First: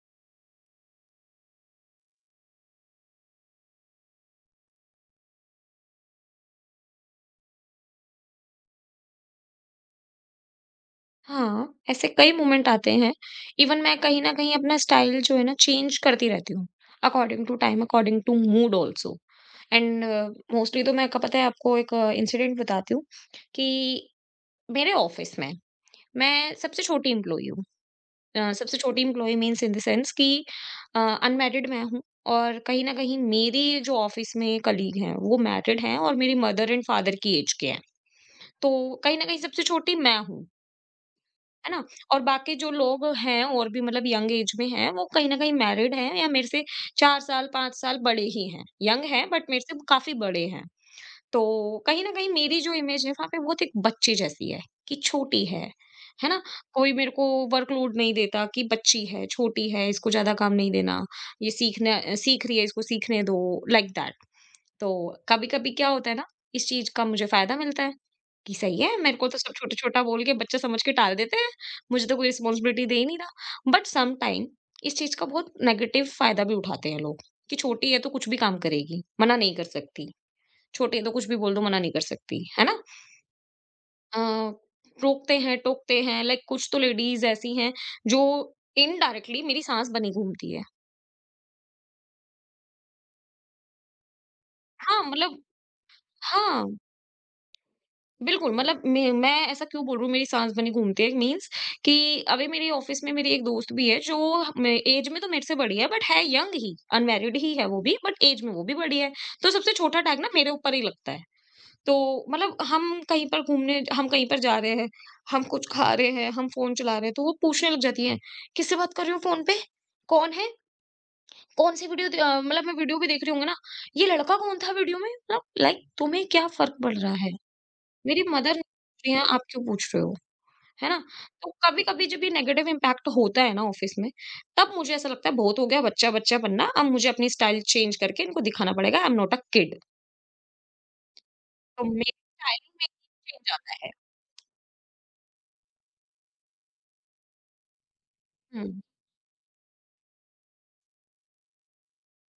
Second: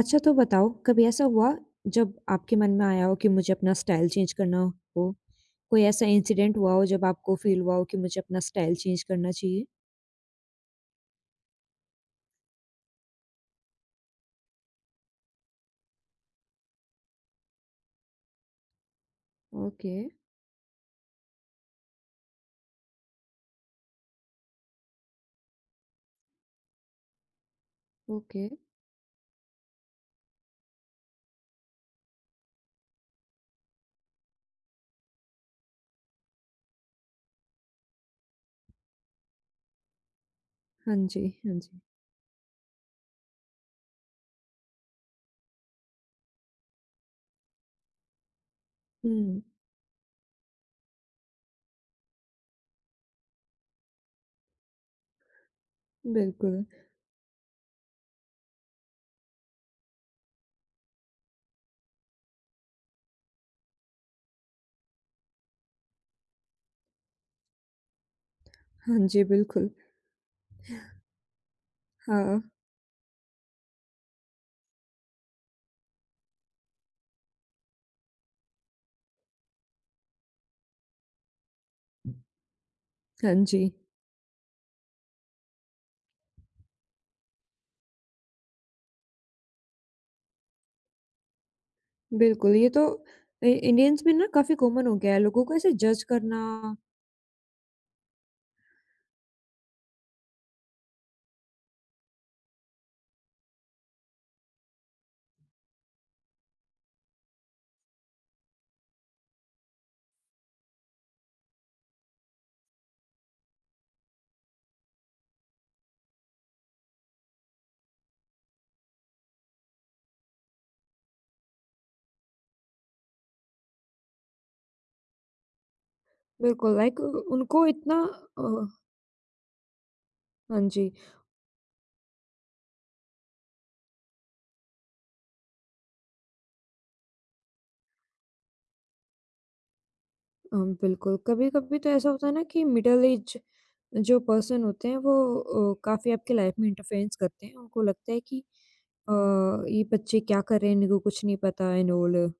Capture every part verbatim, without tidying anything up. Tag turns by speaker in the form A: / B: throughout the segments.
A: अच्छा तो बताओ कभी ऐसा हुआ जब आपके मन में आया हो कि मुझे अपना स्टाइल चेंज करना हो? कोई ऐसा इंसिडेंट हुआ हो जब आपको फ़ील हुआ हो कि मुझे अपना स्टाइल चेंज करना चाहिए?
B: हाँ, ऐसे कई मोमेंट आते हैं। इवन मैं कहीं न कहीं अपना स्टाइल जो है ना चेंज करती रहती हूँ, according to time, according to mood also.
A: Okay,
B: and mostly तो मैं क पता है आपको एक इंसिडेंट बताती हूँ कि मेरे ऑफ़िस में, मैं सबसे छोटी एम्प्लॉयी हूँ।
A: ओके।
B: अ, सबसे छोटी employee means in the sense कि अ, अनमैरिड मैं हूँ और कहीं न कहीं मेरी जो ऑफ़िस में कलीग हैं, वो मैरिड हैं और मेरी मदर एंड फादर की एज के हैं। तो कहीं न कहीं सबसे छोटी मैं हूँ।
A: हाँ जी, हाँ
B: है
A: जी।
B: ना? और बाकी जो लोग हैं और भी मतलब यंग एज में हैं, वो कहीं न कहीं मैरिड हैं या मेरे से चार साल, पाँच साल बड़े ही हैं। यंग हैं
A: हुँ।
B: बट मेरे से काफ़ी बड़े हैं। तो कहीं न कहीं मेरी जो इमेज है वहाँ पे बहुत एक बच्चे जैसी है, कि छोटी है। है ना?
A: बिल्कुल।
B: कोई मेरे को वर्कलोड नहीं देता कि बच्ची है, छोटी है, इसको ज़्यादा काम नहीं देना। ये सीखना अ, सीख रही है इसको सीखने दो, लाइक दैट। तो कभी-कभी क्या होता है ना, इस चीज़ का मुझे फ़ायदा मिलता है कि सही है,
A: हाँ
B: मेरे
A: जी,
B: को तो सब
A: बिल्कुल।
B: छोटा-छोटा बोल के बच्चे समझ के टाल देते हैं, मुझे तो कोई
A: हाँ,
B: रिस्पॉन्सिबिलिटी दे ही नहीं रहा। बट सम टाइम इस चीज़ का बहुत नेगेटिव फ़ायदा भी उठाते हैं लोग कि छोटी है तो कुछ भी काम करेगी, मना नहीं कर सकती। छोटी है तो कुछ भी बोल दो मना नहीं कर सकती, है ना?
A: हाँ जी।
B: अ, रोकते हैं, टोकते हैं लाइक कुछ तो लेडीज़ ऐसी हैं जो इनडायरेक्टली मेरी सास बनी घूमती है।
A: बिल्कुल, ये तो इ इंडियंस में ना काफ़ी कॉमन हो
B: हाँ,
A: गया है,
B: मतलब
A: लोगों को ऐसे जज करना।
B: हाँ। बिल्कुल, मतलब मैं मैं ऐसा क्यों बोल रही हूँ मेरी साँस बनी घूमती है मीन्स कि अभी मेरी ऑफ़िस में मेरी एक दोस्त भी है जो मे एज में तो मेरे से बड़ी है बट है यंग ही, अनमैरिड ही है वो भी बट एज में वो भी बड़ी है। तो सबसे छोटा टैग ना मेरे ऊपर ही लगता है। तो मतलब हम कहीं पर घूमने हम कहीं पर जा रहे हैं, हम कुछ खा रहे हैं, हम फ़ोन चला रहे हैं, तो वो पूछने लग जाती है, "किससे बात कर रही हो फ़ोन पे? कौन है? कौन-सी वीडियो द" अ, मतलब मैं वीडियो भी देख रही होंगी ना, "ये लड़का कौन था वीडियो में?" मतलब लाइक तुम्हें क्या फ़र्क
A: बिल्कुल,
B: पड़
A: लाइक
B: रहा है?
A: उनको इतना
B: मेरी मदर
A: अ,
B: पूछ रही हैं, आप क्यों पूछ रहे हो?
A: हाँ
B: है
A: जी।
B: ना? तो कभी-कभी जब ये नेगेटिव इम्पैक्ट होता है ना ऑफिस में, तब मुझे ऐसा लगता है बहुत हो गया बच्चा-बच्चा बनना, अब मुझे अपनी स्टाइल चेंज करके इनको दिखाना पड़ेगा I am not a kid.
A: अ, बिल्कुल कभी-कभी
B: तो
A: तो ऐसा
B: मेरी
A: होता है ना कि
B: स्टाइल में
A: मिडल ऐज
B: चेंज आता है।
A: जो पर्सन होते हैं वो अ, काफ़ी आपकी लाइफ में इंटरफेरेंस करते हैं। उनको लगता है कि
B: हुँ,
A: अ, ये बच्चे क्या कर रहे हैं, इनको कुछ नहीं पता एंड ऑल।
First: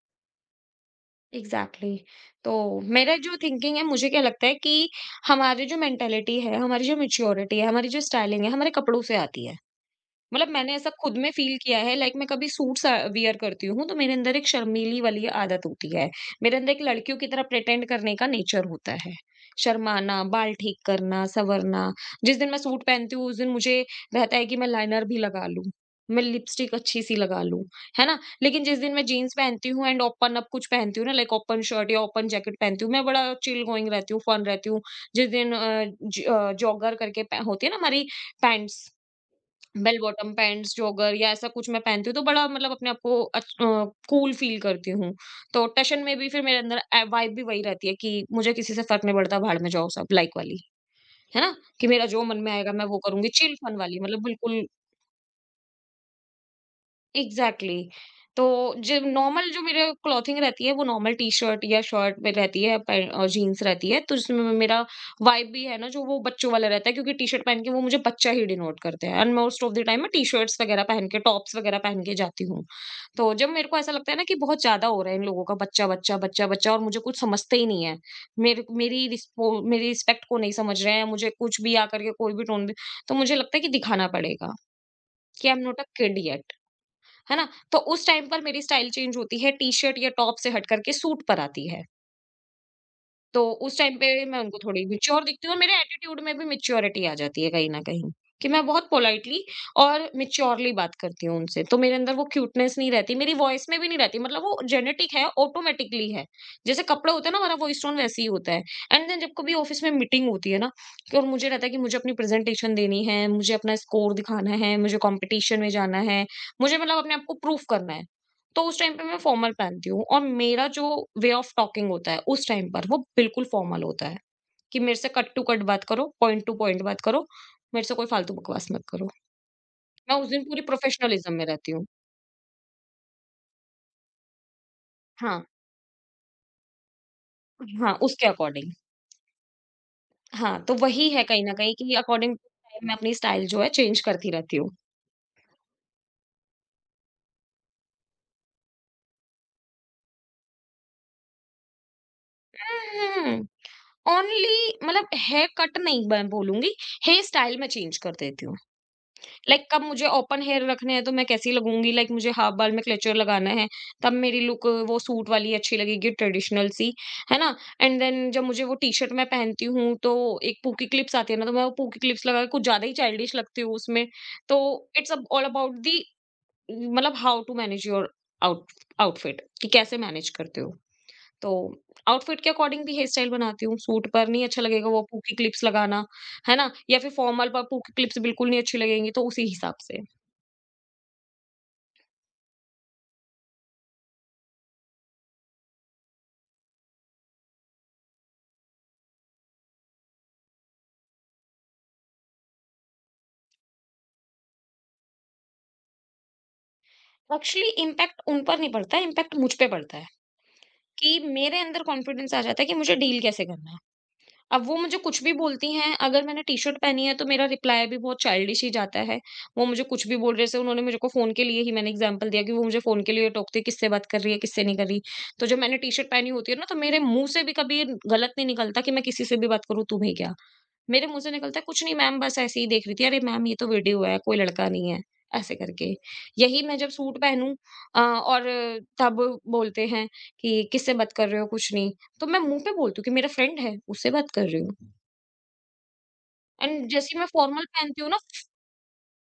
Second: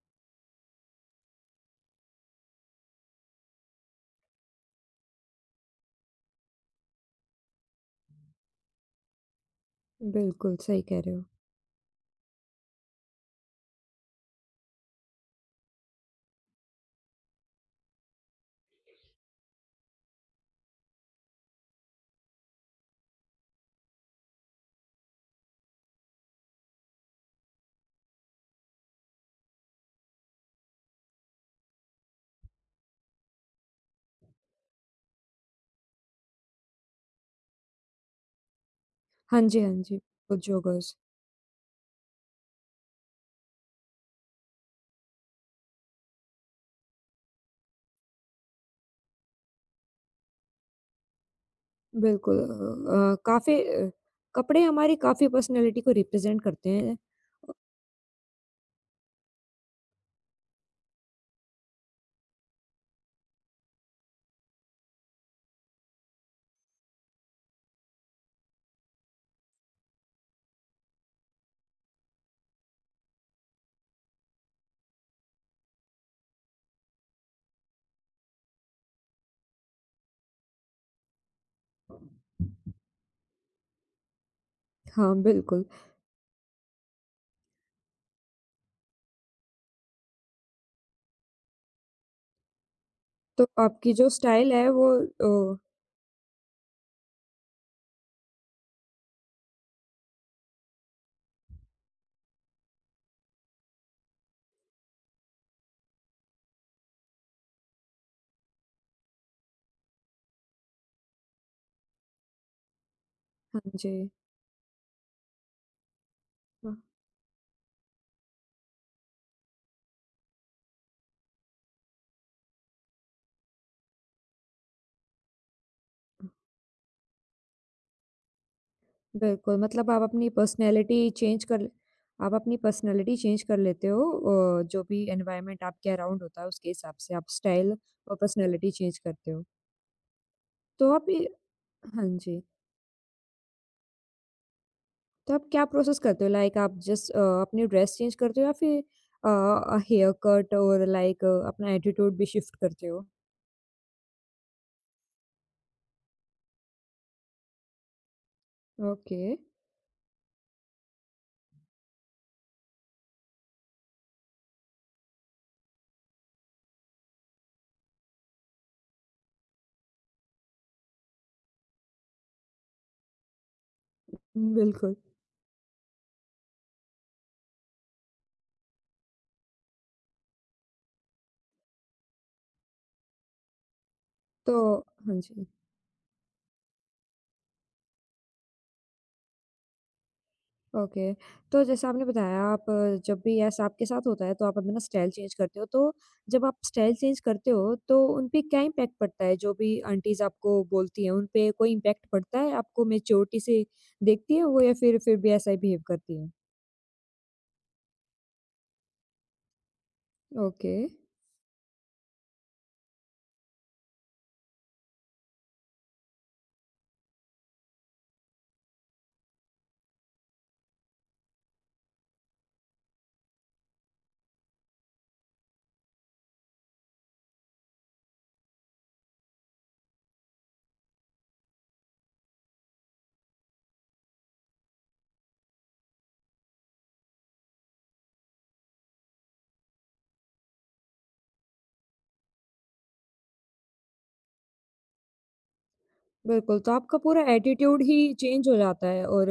B: एग्ज़ैक्टली। तो मेरा जो थिंकिंग है मुझे क्या लगता है कि हमारी जो मेंटालिटी है, हमारी जो मैच्योरिटी है, हमारी जो स्टाइलिंग है, हमारे कपड़ों से आती है। मतलब
A: बिल्कुल,
B: मैंने
A: सही
B: ऐसा
A: कह रहे
B: खुद
A: हो।
B: में फ़ील किया है लाइक मैं कभी सूट्स अ, वियर करती हूँ तो मेरे अंदर एक शर्मीली वाली आदत होती है। मेरे अंदर एक लड़कियों की तरह प्रिटेंड करने का नेचर होता है। शर्माना, बाल ठीक करना, सँवरना। जिस दिन मैं सूट पहनती हूँ उस दिन मुझे रहता है कि मैं लाइनर भी लगा लूँ, मैं लिपस्टिक अच्छी-सी लगा लूँ, है ना? लेकिन जिस दिन मैं जीन्स पहनती हूँ एंड ओपन अप कुछ पहनती हूँ ना लाइक ओपन शर्ट या ओपन जैकेट पहनती हूँ, मैं बड़ा चिल गोइंग रहती हूँ, फन रहती हूँ। जिस दिन अ, ज अ, जॉगर करके पह होती है ना हमारी पैंट्स
A: हाँ जी, हाँ
B: बेल
A: जी,
B: बॉटम पैंट्स,
A: जोगर्स।
B: जॉगर या ऐसा कुछ मैं पहनती हूँ तो बड़ा मतलब अपने आप को अच अ, कूल फ़ील करती हूँ। तो टशन में भी फिर मेरे अंदर अ, वाइब भी वही रहती है कि मुझे किसी से फ़र्क नहीं पड़ता, भाड़ में जाओ सब लाइक वाली, है ना? कि मेरा जो
A: बिल्कुल,
B: मन
A: अ
B: में आएगा मैं वो
A: अ,
B: करूँगी, चिल
A: काफ़ी
B: फन
A: अ,
B: वाली मतलब बिल्कुल
A: कपड़े हमारी काफ़ी पर्सनैलिटी को रिप्रेज़ेंट करते हैं।
B: Exactly exactly. तो जो नॉर्मल जो मेरे क्लॉथिंग रहती है वो नॉर्मल टी शर्ट या शर्ट में रहती है पे- और जीन्स रहती है तो जिसमें मे- मेरा वाइब भी है ना जो वो बच्चों वाला रहता है क्योंकि टी शर्ट पहन के वो मुझे बच्चा ही डिनोट करते हैं and most of the time मैं टी शर्ट्स वगैरह पहन के टॉप्स वगैरह पहन के जाती हूँ। तो जब मेरे को ऐसा लगता है ना कि बहुत ज्यादा हो रहा है इन लोगों का बच्चा बच्चा बच्चा बच्चा और मुझे कुछ समझते ही नहीं है मेरे मेरी रिस्पो- मेरी रिस्पेक्ट को नहीं समझ रहे हैं मुझे कुछ भी आकर के कोई भी टोन भी। तो मुझे लगता है कि दिखाना पड़ेगा
A: हाँ,
B: कि आई एम
A: बिल्कुल।
B: Not a kid. है ना? तो उस टाइम पर मेरी स्टाइल चेंज होती है, टी-शर्ट या टॉप से हट करके सूट पर आती है। तो
A: तो
B: उस
A: आपकी
B: टाइम पे
A: जो
B: मैं
A: स्टाइल
B: उनको
A: है
B: थोड़ी
A: वो
B: मैच्योर दिखती हूँ
A: अ,
B: और मेरे एटीट्यूड में भी मैच्योरिटी आ जाती है कहीं न कहीं, कि मैं बहुत पोलाइटली और मैच्योरली बात करती हूँ उनसे। तो मेरे अंदर वो क्यूटनेस नहीं रहती, मेरी वॉइस में भी नहीं रहती मतलब वो जेनेटिक है, ऑटोमैटिकली है। जैसे कपड़े होते हैं ना, हमारा वॉइस टोन वैसे ही होता है। एंड देन जब कभी ऑफिस में मीटिंग होती है ना, कि और मुझे रहता है कि मुझे अपनी प्रेज़ेंटेशन देनी है, मुझे
A: हाँ
B: अपना
A: जी।
B: स्कोर दिखाना है, मुझे कॉम्पिटिशन में जाना है, मुझे मतलब अपने आप को प्रूफ करना है। तो उस टाइम पे मैं फॉर्मल पहनती हूँ और मेरा जो वे ऑफ टॉकिंग होता है उस टाइम पर वो बिल्कुल फॉर्मल होता है कि मेरे से कट टू कट बात करो पॉइंट टू पॉइंट बात करो मेरे से कोई फालतू बकवास मत करो।
A: बिल्कुल, मतलब आप
B: मैं उस
A: अपनी
B: दिन पूरी
A: पर्सनैलिटी
B: प्रोफेशनलिज्म में
A: चेंज कर
B: रहती हूँ।
A: आप अपनी पर्सनैलिटी चेंज कर लेते हो। अ, जो भी
B: हाँ,
A: एनवायरनमेंट आपके अराउंड होता है उसके हिसाब से आप स्टाइल
B: हाँ
A: और
B: उसके
A: पर्सनैलिटी
B: अकॉर्डिंग।
A: चेंज करते हो।
B: हाँ तो
A: तो
B: वही
A: आप
B: है
A: ये
B: कहीं ना कहीं कि
A: हाँ
B: अकॉर्डिंग
A: जी,
B: मैं अपनी स्टाइल जो है चेंज करती रहती हूँ।
A: तो आप क्या प्रोसेस करते हो? लाइक आप जस्ट अ, अपनी ड्रेस चेंज करते हो या फिर अ अ, हेयर कट और लाइक अपना एटीट्यूड भी शिफ्ट करते हो?
B: ओनली मतलब हेयर कट नहीं मैं बोलूंगी हेयर स्टाइल में चेंज कर देती हूँ
A: ओके,
B: लाइक कब मुझे ओपन हेयर रखने हैं तो मैं कैसी लगूंगी लाइक मुझे हाफ बाल में क्लेचर लगाना है तब मेरी लुक वो सूट वाली अच्छी लगेगी ट्रेडिशनल सी। है ना? एंड देन जब मुझे वो टी शर्ट मैं पहनती हूँ तो एक पूकी क्लिप्स आती है ना तो मैं वो पूकी क्लिप्स लगा के कुछ ज्यादा ही चाइल्डिश लगती हूँ उसमें। तो
A: बिल्कुल।
B: इट्स ऑल अबाउट दी मतलब how to manage your out outfit कि कैसे मैनेज करते हो। तो आउटफिट के अकॉर्डिंग भी हेयर स्टाइल बनाती हूँ सूट पर नहीं
A: तो
B: अच्छा लगेगा वो
A: हाँ
B: पूकी
A: जी।
B: क्लिप्स लगाना। है ना? या फिर फॉर्मल पर पूकी क्लिप्स बिल्कुल नहीं अच्छी लगेंगी तो उसी हिसाब से।
A: ओके। तो जैसे आपने बताया आप अ, जब भी ऐसा आपके साथ होता है तो आप अपना स्टाइल चेंज करते हो। तो जब आप स्टाइल चेंज करते हो तो उन पे क्या इम्पैक्ट पड़ता है? जो भी आंटीज़ आपको बोलती हैं उन पे कोई इम्पैक्ट पड़ता है? आपको मैच्योरिटी से देखती हैं वो या फिर फिर भी ऐसा ही बिहेव करती हैं?
B: एक्चुअली इम्पैक्ट उन पर नहीं पड़ता है, इम्पैक्ट मुझ पे पड़ता है
A: ओके,
B: कि मेरे अंदर कॉन्फिडेंस आ जाता है कि मुझे डील कैसे करना है। अब वो मुझे कुछ भी बोलती हैं, अगर मैंने टी-शर्ट पहनी है तो मेरा रिप्लाई भी बहुत चाइल्डिश ही जाता है। वो मुझे कुछ भी बोल रहे जैसे उन्होंने मुझे को फ़ोन के लिए ही मैंने एग्ज़ाम्पल दिया कि वो मुझे फ़ोन के लिए टोकते हैं, किससे बात कर रही है, किससे नहीं कर रही। तो जब मैंने टी-शर्ट पहनी होती है ना तो मेरे मुँह से भी कभी गलत नहीं निकलता कि मैं किसी से भी बात करूँ, तुम्हें क्या? मेरे मुँह से निकलता है, "कुछ नहीं मैम बस ऐसे ही देख रही थी।" अरे मैम ये तो वीडियो है, कोई लड़का नहीं है, ऐसे करके। यही मैं जब सूट पहनूँ अ, और तब बोलते हैं कि, "किससे बात कर रहे हो?" कुछ नहीं, तो मैं मुँह पे बोलती हूँ कि, "मेरा फ्रेंड है, उससे बात कर रही हूँ।"
A: बिल्कुल। तो
B: एंड
A: आपका
B: जैसे ही
A: पूरा
B: मैं फॉर्मल
A: एटीट्यूड ही
B: पहनती हूँ ना
A: चेंज हो जाता है और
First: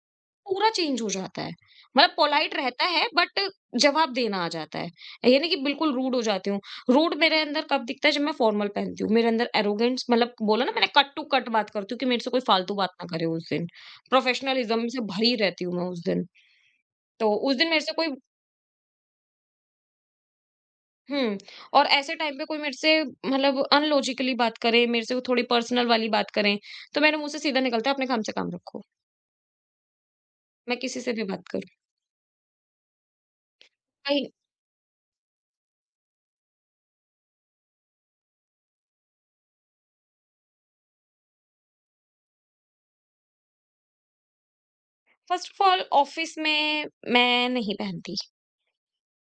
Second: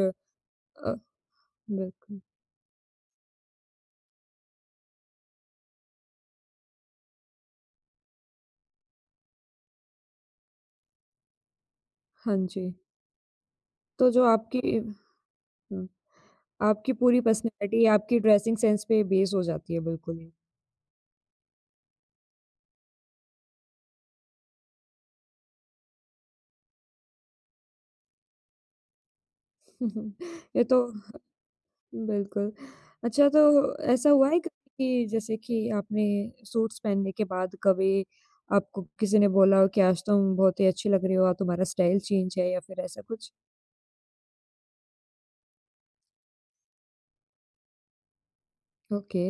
B: पूरा
A: अ,
B: चेंज हो जाता है। मतलब
A: बिल्कुल।
B: पोलाइट रहता है बट जवाब देना आ जाता है। ये नहीं कि बिल्कुल रूड हो जाती हूँ। रूड मेरे अंदर कब दिखता है जब मैं फॉर्मल पहनती हूँ। मेरे अंदर एरोगेंस मतलब बोला ना मैंने कट टू कट बात करती हूँ कि मेरे से
A: हाँ
B: कोई
A: जी।
B: फालतू बात ना करे उस दिन।
A: तो जो आपकी
B: प्रोफेशनलिज्म से भरी रहती हूँ मैं
A: हुँ,
B: उस दिन।
A: आपकी पूरी
B: तो उस दिन मेरे
A: पर्सनैलिटी,
B: से कोई
A: आपकी ड्रेसिंग सेंस पे बेस हो जाती है बिल्कुल ही।
B: हुँ, और ऐसे टाइम पे कोई मेरे से मतलब अनलॉजिकली बात करे, मेरे से वो थोड़ी पर्सनल वाली बात करें, तो मेरे मुँह से सीधा निकलता है अपने काम से काम रखो।
A: ये
B: मैं
A: तो
B: किसी से भी बात करूँ।
A: बिल्कुल। अच्छा, तो ऐसा
B: कहीं
A: हुआ है कभी कि जैसे कि आपने सूट्स पहनने के बाद कभी आपको किसी ने बोला हो कि आज तुम बहुत ही अच्छी लग रही हो और तुम्हारा स्टाइल चेंज है या फिर ऐसा कुछ?
B: फर्स्ट ऑफ ऑल ऑफिस में मैं नहीं पहनती।
A: ओके,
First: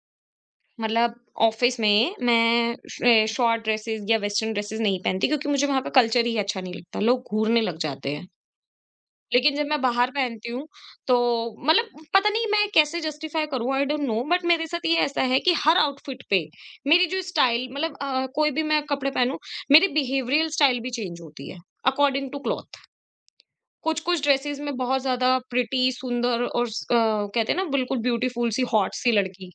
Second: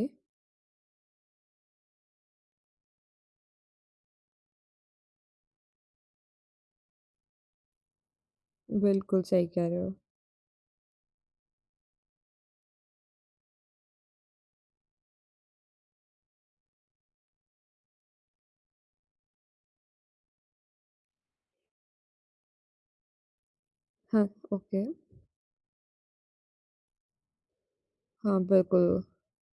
B: मतलब ऑफिस में मैं श- शॉर्ट ड्रेसेस या वेस्टर्न ड्रेसेस नहीं पहनती क्योंकि मुझे वहां का कल्चर ही अच्छा नहीं लगता लोग घूरने लग जाते हैं।
A: बिल्कुल सही
B: लेकिन जब
A: कह
B: मैं
A: रहे हो।
B: बाहर पहनती हूँ तो मतलब पता नहीं मैं कैसे जस्टिफाई करूँ आई डोंट नो बट मेरे साथ ये ऐसा है कि हर आउटफिट पे मेरी जो स्टाइल मतलब अ, कोई भी मैं कपड़े पहनूं मेरी बिहेवियरल स्टाइल भी चेंज होती है अकॉर्डिंग टू क्लॉथ। कुछ कुछ
A: हाँ,
B: ड्रेसेस में
A: ओके।
B: बहुत ज्यादा प्रिटी सुंदर और अ, कहते हैं ना बिल्कुल
A: हाँ,
B: ब्यूटीफुल सी हॉट
A: बिल्कुल।
B: सी लड़की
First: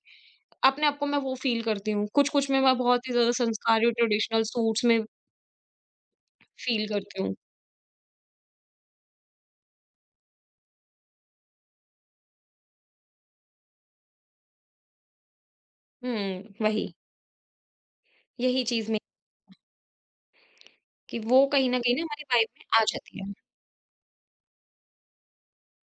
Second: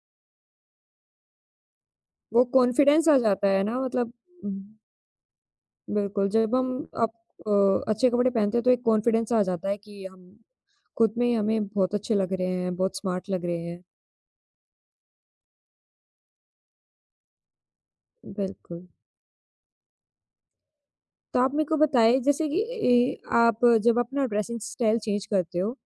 B: अपने आप को मैं वो फ़ील करती हूँ।
A: वो
B: कुछ-कुछ में मैं बहुत
A: कॉन्फिडेंस
B: ही
A: आ
B: ज़्यादा
A: जाता है ना,
B: संस्कारी और
A: मतलब
B: ट्रेडिशनल
A: उम,
B: सूट्स में
A: बिल्कुल जब हम
B: फ़ील
A: आप
B: करती हूँ।
A: अ, अच्छे कपड़े पहनते हैं तो एक कॉन्फिडेंस आ जाता है कि हम खुद में ही हमें बहुत अच्छे लग रहे हैं, बहुत स्मार्ट लग रहे हैं।
B: हुँ, वही। यही
A: बिल्कुल।
B: चीज़ में कि
A: तो
B: वो
A: आप मेरे
B: कहीं
A: को
B: न कहीं ना
A: बताएँ
B: हमारी वाइब
A: जैसे कि
B: में आ जाती
A: ए,
B: है।
A: आप जब अपना ड्रेसिंग स्टाइल चेंज करते हो,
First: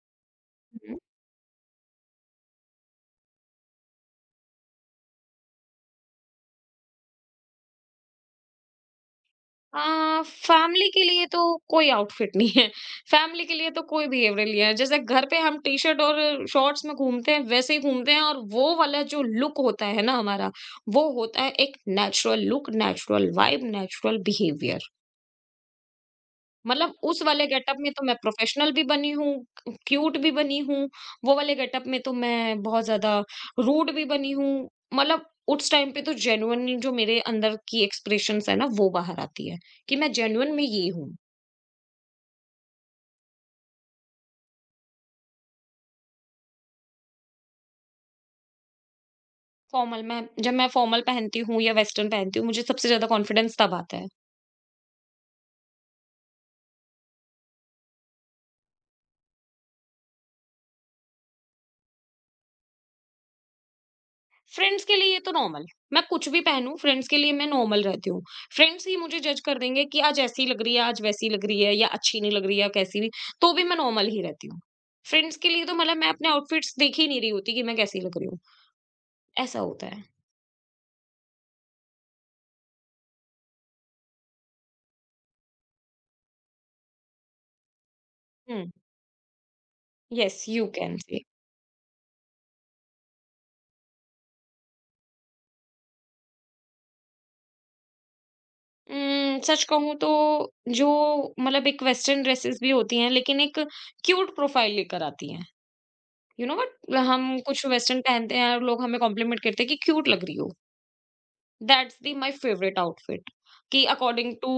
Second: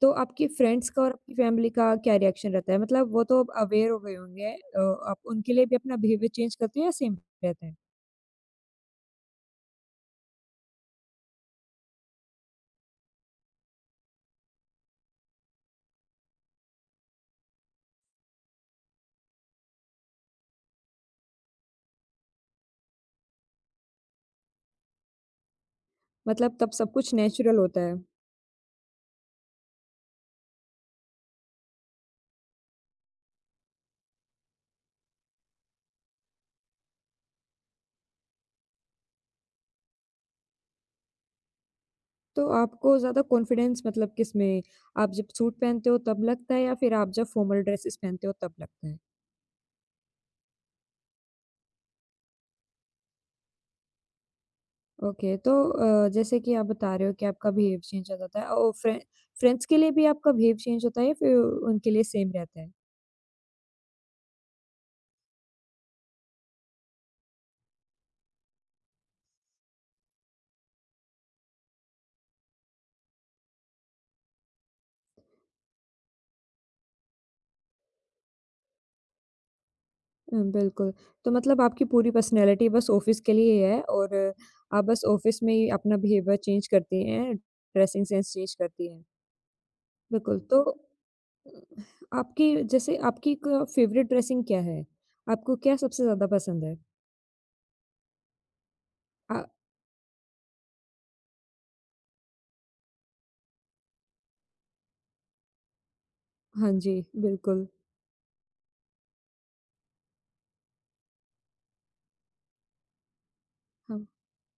A: तो आपके फ्रेंड्स
B: हुँ।
A: का और आपकी फैमिली का क्या रिएक्शन रहता है? मतलब वो तो अब अवेयर हो गए होंगे, अ, आप उनके लिए भी अपना बिहेवियर चेंज करते हो या सेम रहता है?
B: अ, फैमिली के लिए तो कोई आउटफिट नहीं है। फैमिली के लिए तो कोई बिहेवियर नहीं है। जैसे घर पे हम टी-शर्ट और शॉर्ट्स में घूमते हैं, वैसे ही घूमते हैं और वो वाला जो लुक होता है ना हमारा, वो होता है एक natural look, natural vibe, natural behaviour.
A: मतलब तब
B: मतलब
A: सब कुछ
B: उस वाले
A: नेचुरल
B: गेटअप
A: होता
B: में
A: है।
B: तो मैं प्रोफेशनल भी बनी हूँ, क्यूट भी बनी हूँ, वो वाले गेटअप में तो मैं बहुत ज़्यादा रूड भी बनी हूँ। मतलब उस टाइम पे तो जेन्युइन जो मेरे अंदर की एक्सप्रेशंस है ना, वो बाहर आती है कि मैं जेन्युइन में ये हूँ।
A: तो आपको ज़्यादा कॉन्फिडेंस मतलब किसमें? आप जब सूट पहनते हो तब लगता है या फिर आप जब फॉर्मल ड्रेसेस पहनते हो तब लगता है?
B: फॉर्मल में जब मैं फॉर्मल पहनती हूँ या वेस्टर्न पहनती हूँ, मुझे सबसे ज़्यादा कॉन्फिडेंस तब आता है।
A: ओके, तो अ, जैसे कि आप बता रहे हो कि आपका बिहेव चेंज हो जाता है और फ्रें फ्रेंड्स के लिए भी आपका बिहेव चेंज होता है या फिर उनके लिए सेम रहता है?
B: फ्रेंड्स के लिए ये तो नॉर्मल, मैं कुछ भी पहनूँ फ्रेंड्स के लिए मैं नॉर्मल रहती हूँ। फ्रेंड्स ही मुझे जज कर देंगे कि आज ऐसी लग रही है, आज वैसी लग रही है या अच्छी नहीं लग रही है कैसी भी, तो भी मैं नॉर्मल ही रहती हूँ। फ्रेंड्स के लिए तो मतलब मैं अपने आउटफिट्स देख ही नहीं रही होती कि मैं कैसी लग रही हूँ, ऐसा होता है।
A: हुँ, बिल्कुल। तो मतलब आपकी पूरी पर्सनैलिटी बस ऑफ़िस के लिए ही है और आप बस ऑफ़िस में ही अपना बिहेवियर चेंज करती हैं, ड्रेसिंग सेंस चेंज
B: हुँ,
A: करती हैं।
B: येस
A: बिल्कुल, तो
B: यू कैन से।
A: अ, आपकी जैसे आपकी क फ़ेवरेट ड्रेसिंग क्या है? आपको क्या सबसे ज़्यादा पसंद है? अ,
B: उम, सच कहूँ तो जो मतलब एक वेस्टर्न ड्रेसेस भी होती हैं लेकिन एक क्यूट प्रोफाइल लेकर आती हैं। यू नो
A: हाँ
B: व्हाट?
A: जी,
B: हम कुछ
A: बिल्कुल।
B: वेस्टर्न पहनते हैं और लोग हमें कॉम्प्लीमेंट करते हैं कि क्यूट लग रही हो। That's the my favourite outfit कि
A: हाँ,
B: अकॉर्डिंग टू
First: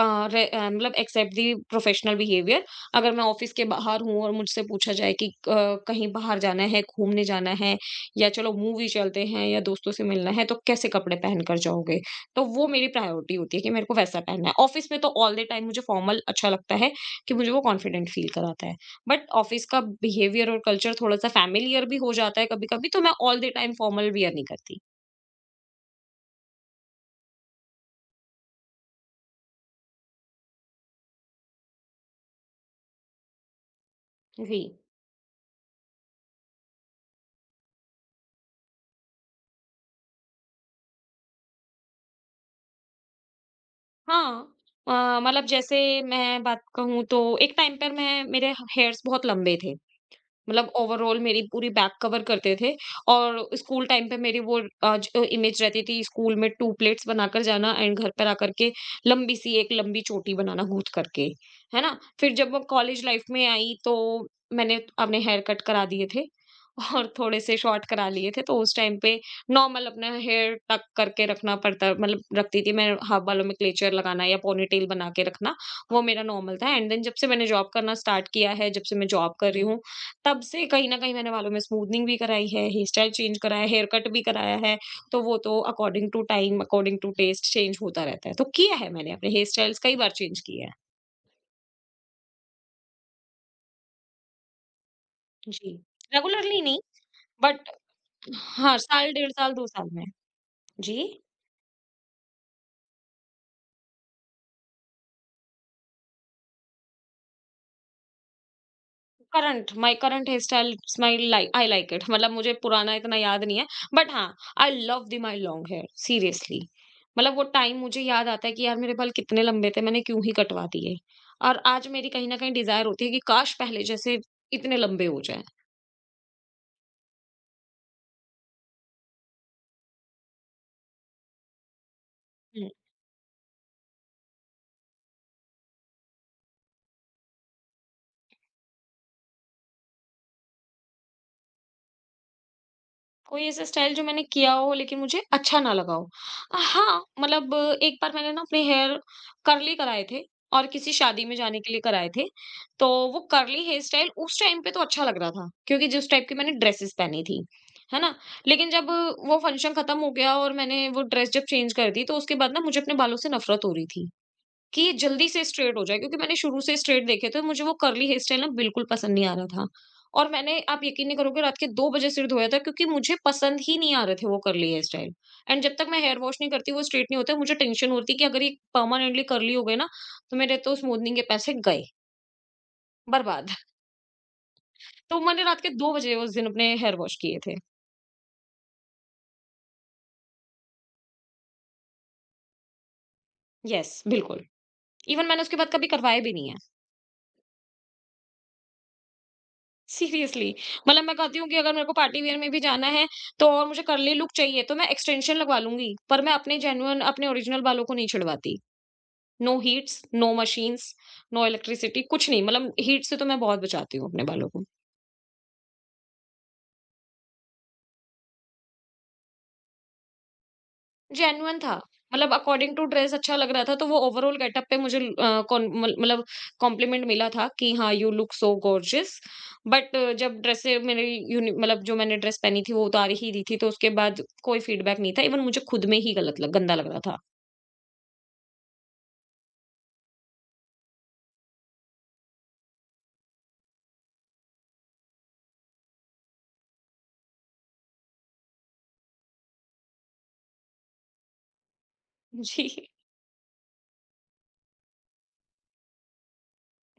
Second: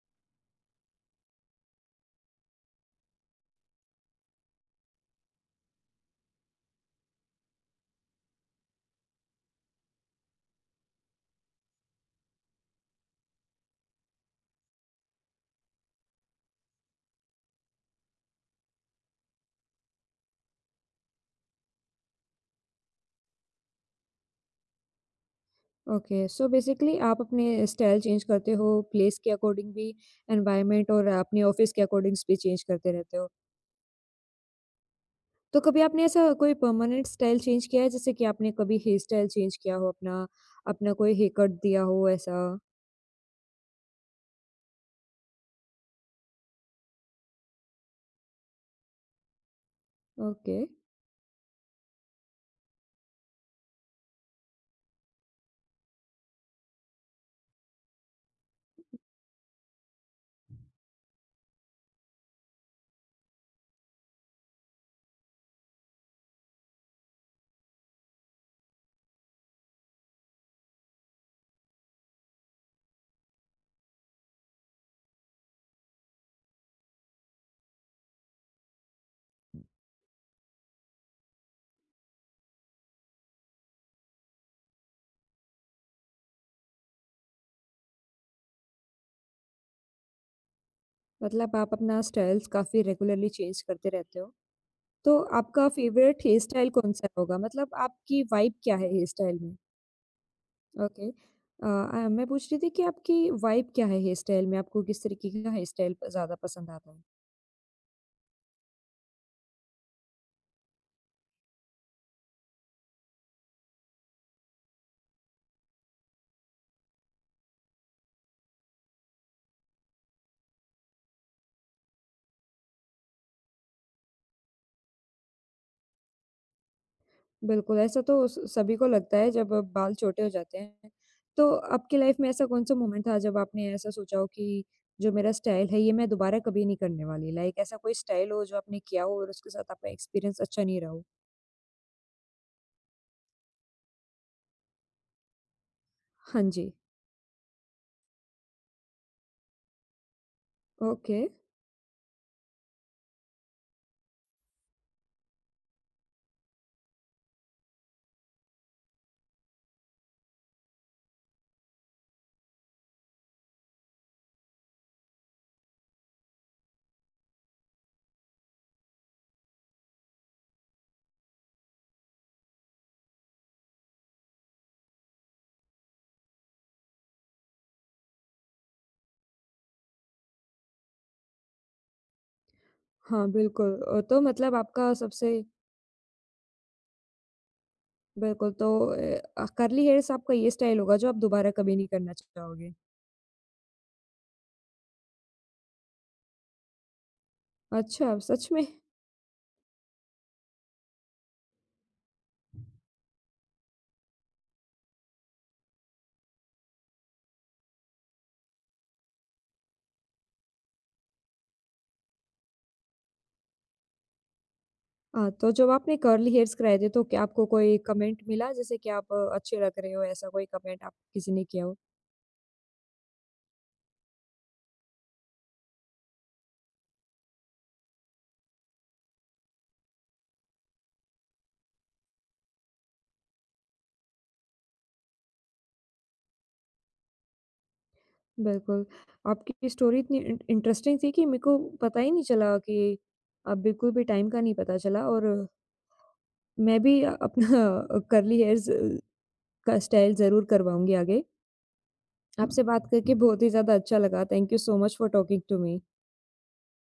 B: मतलब एक्सेप्ट दी प्रोफेशनल बिहेवियर। अगर मैं ऑफिस के बाहर हूँ और मुझसे पूछा जाए कि अ, कहीं बाहर जाना है घूमने जाना है या चलो मूवी चलते हैं या दोस्तों से मिलना है तो कैसे कपड़े पहन कर जाओगे, तो वो मेरी प्रायोरिटी होती है कि मेरे को वैसा पहनना है। ऑफिस में तो ऑल द टाइम मुझे फॉर्मल अच्छा लगता है कि मुझे वो कॉन्फिडेंट फील कराता है बट ऑफिस का बिहेवियर और कल्चर थोड़ा सा फैमिलियर भी हो जाता है कभी कभी तो मैं all the time formal wear नहीं करती।
A: ओके। सो बेसिकली आप अपने स्टाइल चेंज करते हो, प्लेस के अकॉर्डिंग भी, एनवायरनमेंट और अपने ऑफ़िस के अकॉर्डिंग्स भी चेंज करते रहते हो।
B: जी
A: तो कभी आपने ऐसा कोई परमानेंट स्टाइल चेंज किया है? जैसे कि आपने कभी हेयर स्टाइल चेंज किया हो अपना, अपना कोई हेयर कट दिया हो ऐसा?
B: हाँ। अ, मतलब जैसे मैं बात कहूँ तो एक टाइम पर मैं मेरे ह हेयर्स बहुत लंबे थे।
A: ओके।
B: मतलब ओवरऑल मेरी पूरी बैक कवर करते थे और स्कूल टाइम पे मेरी वो अ, जो इमेज रहती थी स्कूल में टू प्लेट्स बनाकर जाना एंड घर पर आकर के लंबी सी एक लंबी चोटी बनाना गूंथ करके, है ना। फिर जब मैं कॉलेज लाइफ में आई तो मैंने अपने हेयर कट करा दिए थे और थोड़े से शॉर्ट करा लिए थे तो उस टाइम पे नॉर्मल अपना हेयर टक करके रखना पड़ता मतलब रखती थी मैं, हाफ बालों में क्लेचर लगाना या पोनीटेल बना के रखना, वो मेरा नॉर्मल था। एंड देन जब से मैंने जॉब करना स्टार्ट किया है जब से मैं जॉब कर रही हूँ तब से कहीं न कहीं मैंने बालों में स्मूथनिंग भी कराई है, हेयर स्टाइल चेंज कराया है, हेयर कट भी कराया है, तो वो तो according to time, according to taste change होता रहता है। तो किया है, मैंने अपने हेयर स्टाइल्स कई बार चेंज किए हैं।
A: मतलब आप अपना स्टाइल्स काफ़ी रेगुलरली चेंज करते रहते हो। तो आपका
B: जी,
A: फ़ेवरेट हेयर
B: रेगुलरली
A: स्टाइल
B: नहीं
A: कौन-सा होगा?
B: बट
A: मतलब आपकी वाइब क्या
B: हाँ,
A: है हेयर
B: साल, डेढ़
A: स्टाइल
B: साल,
A: में?
B: दो साल में। जी?
A: ओके। अ अ, मैं पूछ रही थी कि आपकी वाइब क्या है हेयर स्टाइल में? आपको किस तरीके का हेयर स्टाइल प ज़्यादा पसंद आता है?
B: Current, my current hair style, it's my like I like it. मतलब मुझे पुराना इतना याद नहीं है बट हाँ, I love the my long hair seriously. मतलब वो टाइम मुझे याद आता है कि यार मेरे बाल कितने लंबे थे, मैंने क्यों ही कटवा दिए और आज मेरी कहीं न कहीं डिज़ायर होती है कि काश पहले जैसे इतने लंबे हो जाएँ।
A: बिल्कुल, ऐसा तो स सभी को लगता है जब अ, बाल छोटे हो जाते हैं। तो आपकी लाइफ़ में ऐसा कौन-सा मोमेंट था जब आपने ऐसा सोचा हो कि जो मेरा स्टाइल है ये मैं दोबारा कभी नहीं करने वाली? लाइक ऐसा कोई स्टाइल हो जो आपने किया हो और उसके साथ आपका एक्सपीरियंस अच्छा नहीं रहा हो?
B: कोई ऐसा स्टाइल जो मैंने किया हो लेकिन मुझे अच्छा ना लगा हो।
A: हाँ जी।
B: हाँ, मतलब एक बार मैंने ना अपने हेयर कर्ली कराए थे और किसी
A: ओके।
B: शादी में जाने के लिए कराए थे। तो वो कर्ली हेयर स्टाइल उस टाइम पे तो अच्छा लग रहा था क्योंकि जिस टाइप की मैंने ड्रेसेस पहनी थी, है ना? लेकिन जब वो फंक्शन खत्म हो गया और मैंने वो ड्रेस जब चेंज कर दी तो उसके बाद ना मुझे अपने बालों से नफरत हो रही थी। कि ये जल्दी से स्ट्रेट हो जाए क्योंकि मैंने शुरू से स्ट्रेट देखे थे, मुझे वो कर्ली हेयर स्टाइल ना बिल्कुल पसंद नहीं आ रहा था। और मैंने, आप यकीन नहीं करोगे, रात के दो बजे सिर धोया था क्योंकि मुझे पसंद ही नहीं आ रहे थे वो कर्ली हेयर स्टाइल। एंड जब तक मैं हेयर वॉश नहीं करती वो स्ट्रेट नहीं होते, मुझे टेंशन होती कि अगर ये परमानेंटली कर्ली हो गए ना, तो मेरे तो स्मूथनिंग के पैसे गए,
A: हाँ,
B: बर्बाद।
A: बिल्कुल अ, तो मतलब आपका
B: तो
A: सबसे
B: मैंने रात के दो बजे उस दिन अपने हेयर वॉश किए थे।
A: बिल्कुल, तो अ, कर्ली हेयर्स आपका ये स्टाइल होगा जो आप दोबारा कभी नहीं करना चाहोगे।
B: यस, बिल्कुल। इवन मैंने उसके बाद कभी करवाए भी नहीं है।
A: अच्छा, सच में?
B: सीरियसली मतलब मैं कहती हूँ कि अगर मेरे को पार्टी वियर में भी जाना है तो और मुझे कर्ली लुक चाहिए तो मैं एक्सटेंशन लगवा लूंगी पर मैं अपने जेन्युइन अपने ओरिजिनल बालों को नहीं छिड़वाती। No heats, no machines, no electricity, कुछ नहीं, मतलब हीट से तो मैं बहुत बचाती हूँ अपने बालों को।
A: हाँ, तो जब आपने कर्ली हेयर्स कराए थे तो क्या आपको कोई कमेंट मिला जैसे कि आप अ, अच्छे लग रहे हो, ऐसा कोई कमेंट आप किसी ने
B: जेन्युइन
A: किया
B: था।
A: हो?
B: मतलब अकॉर्डिंग टू ड्रेस अच्छा लग रहा था, तो वो ओवरऑल गेटअप पे मुझे अ, कॉन मल मतलब कॉम्प्लिमेंट मिला था कि हाँ, you look so gorgeous. But जब ड्रेसें मेरी यूनि मतलब जो मैंने ड्रेस पहनी थी, वो उतार ही दी थी, तो उसके बाद कोई फीडबैक नहीं था। इवन मुझे खुद में ही गलत लग गंदा लग रहा था।
A: बिल्कुल, आपकी स्टोरी इतनी इन इंटरेस्टिंग थी कि मेरे को पता ही नहीं चला कि अ, बिल्कुल भी टाइम का नहीं पता चला। और मैं भी अ, अपना कर्ली हेयर्स का स्टाइल ज़रूर करवाऊँगी आगे। आपसे
B: जी।
A: बात करके बहुत ही ज़्यादा अच्छा लगा। Thank you so much for talking to me.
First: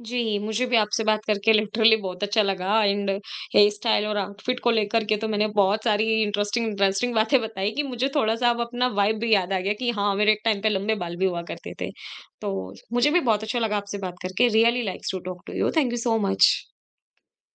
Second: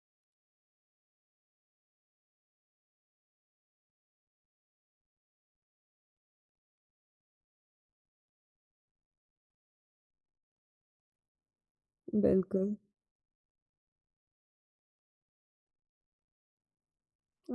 B: जी, मुझे भी आपसे बात करके लिटरली बहुत अच्छा लगा। एंड हेयर स्टाइल और आउटफिट को लेकर के तो मैंने बहुत सारी इंटरेस्टिंग इंटरेस्टिंग बातें बताई कि मुझे थोड़ा-सा अब अपना वाइब भी याद आ गया कि हाँ, मेरे एक टाइम पे लंबे बाल भी हुआ करते थे। तो
A: बिल्कुल।
B: मुझे भी बहुत अच्छा लगा आपसे बात करके। Really likes to talk to you. Thank you so much.
A: A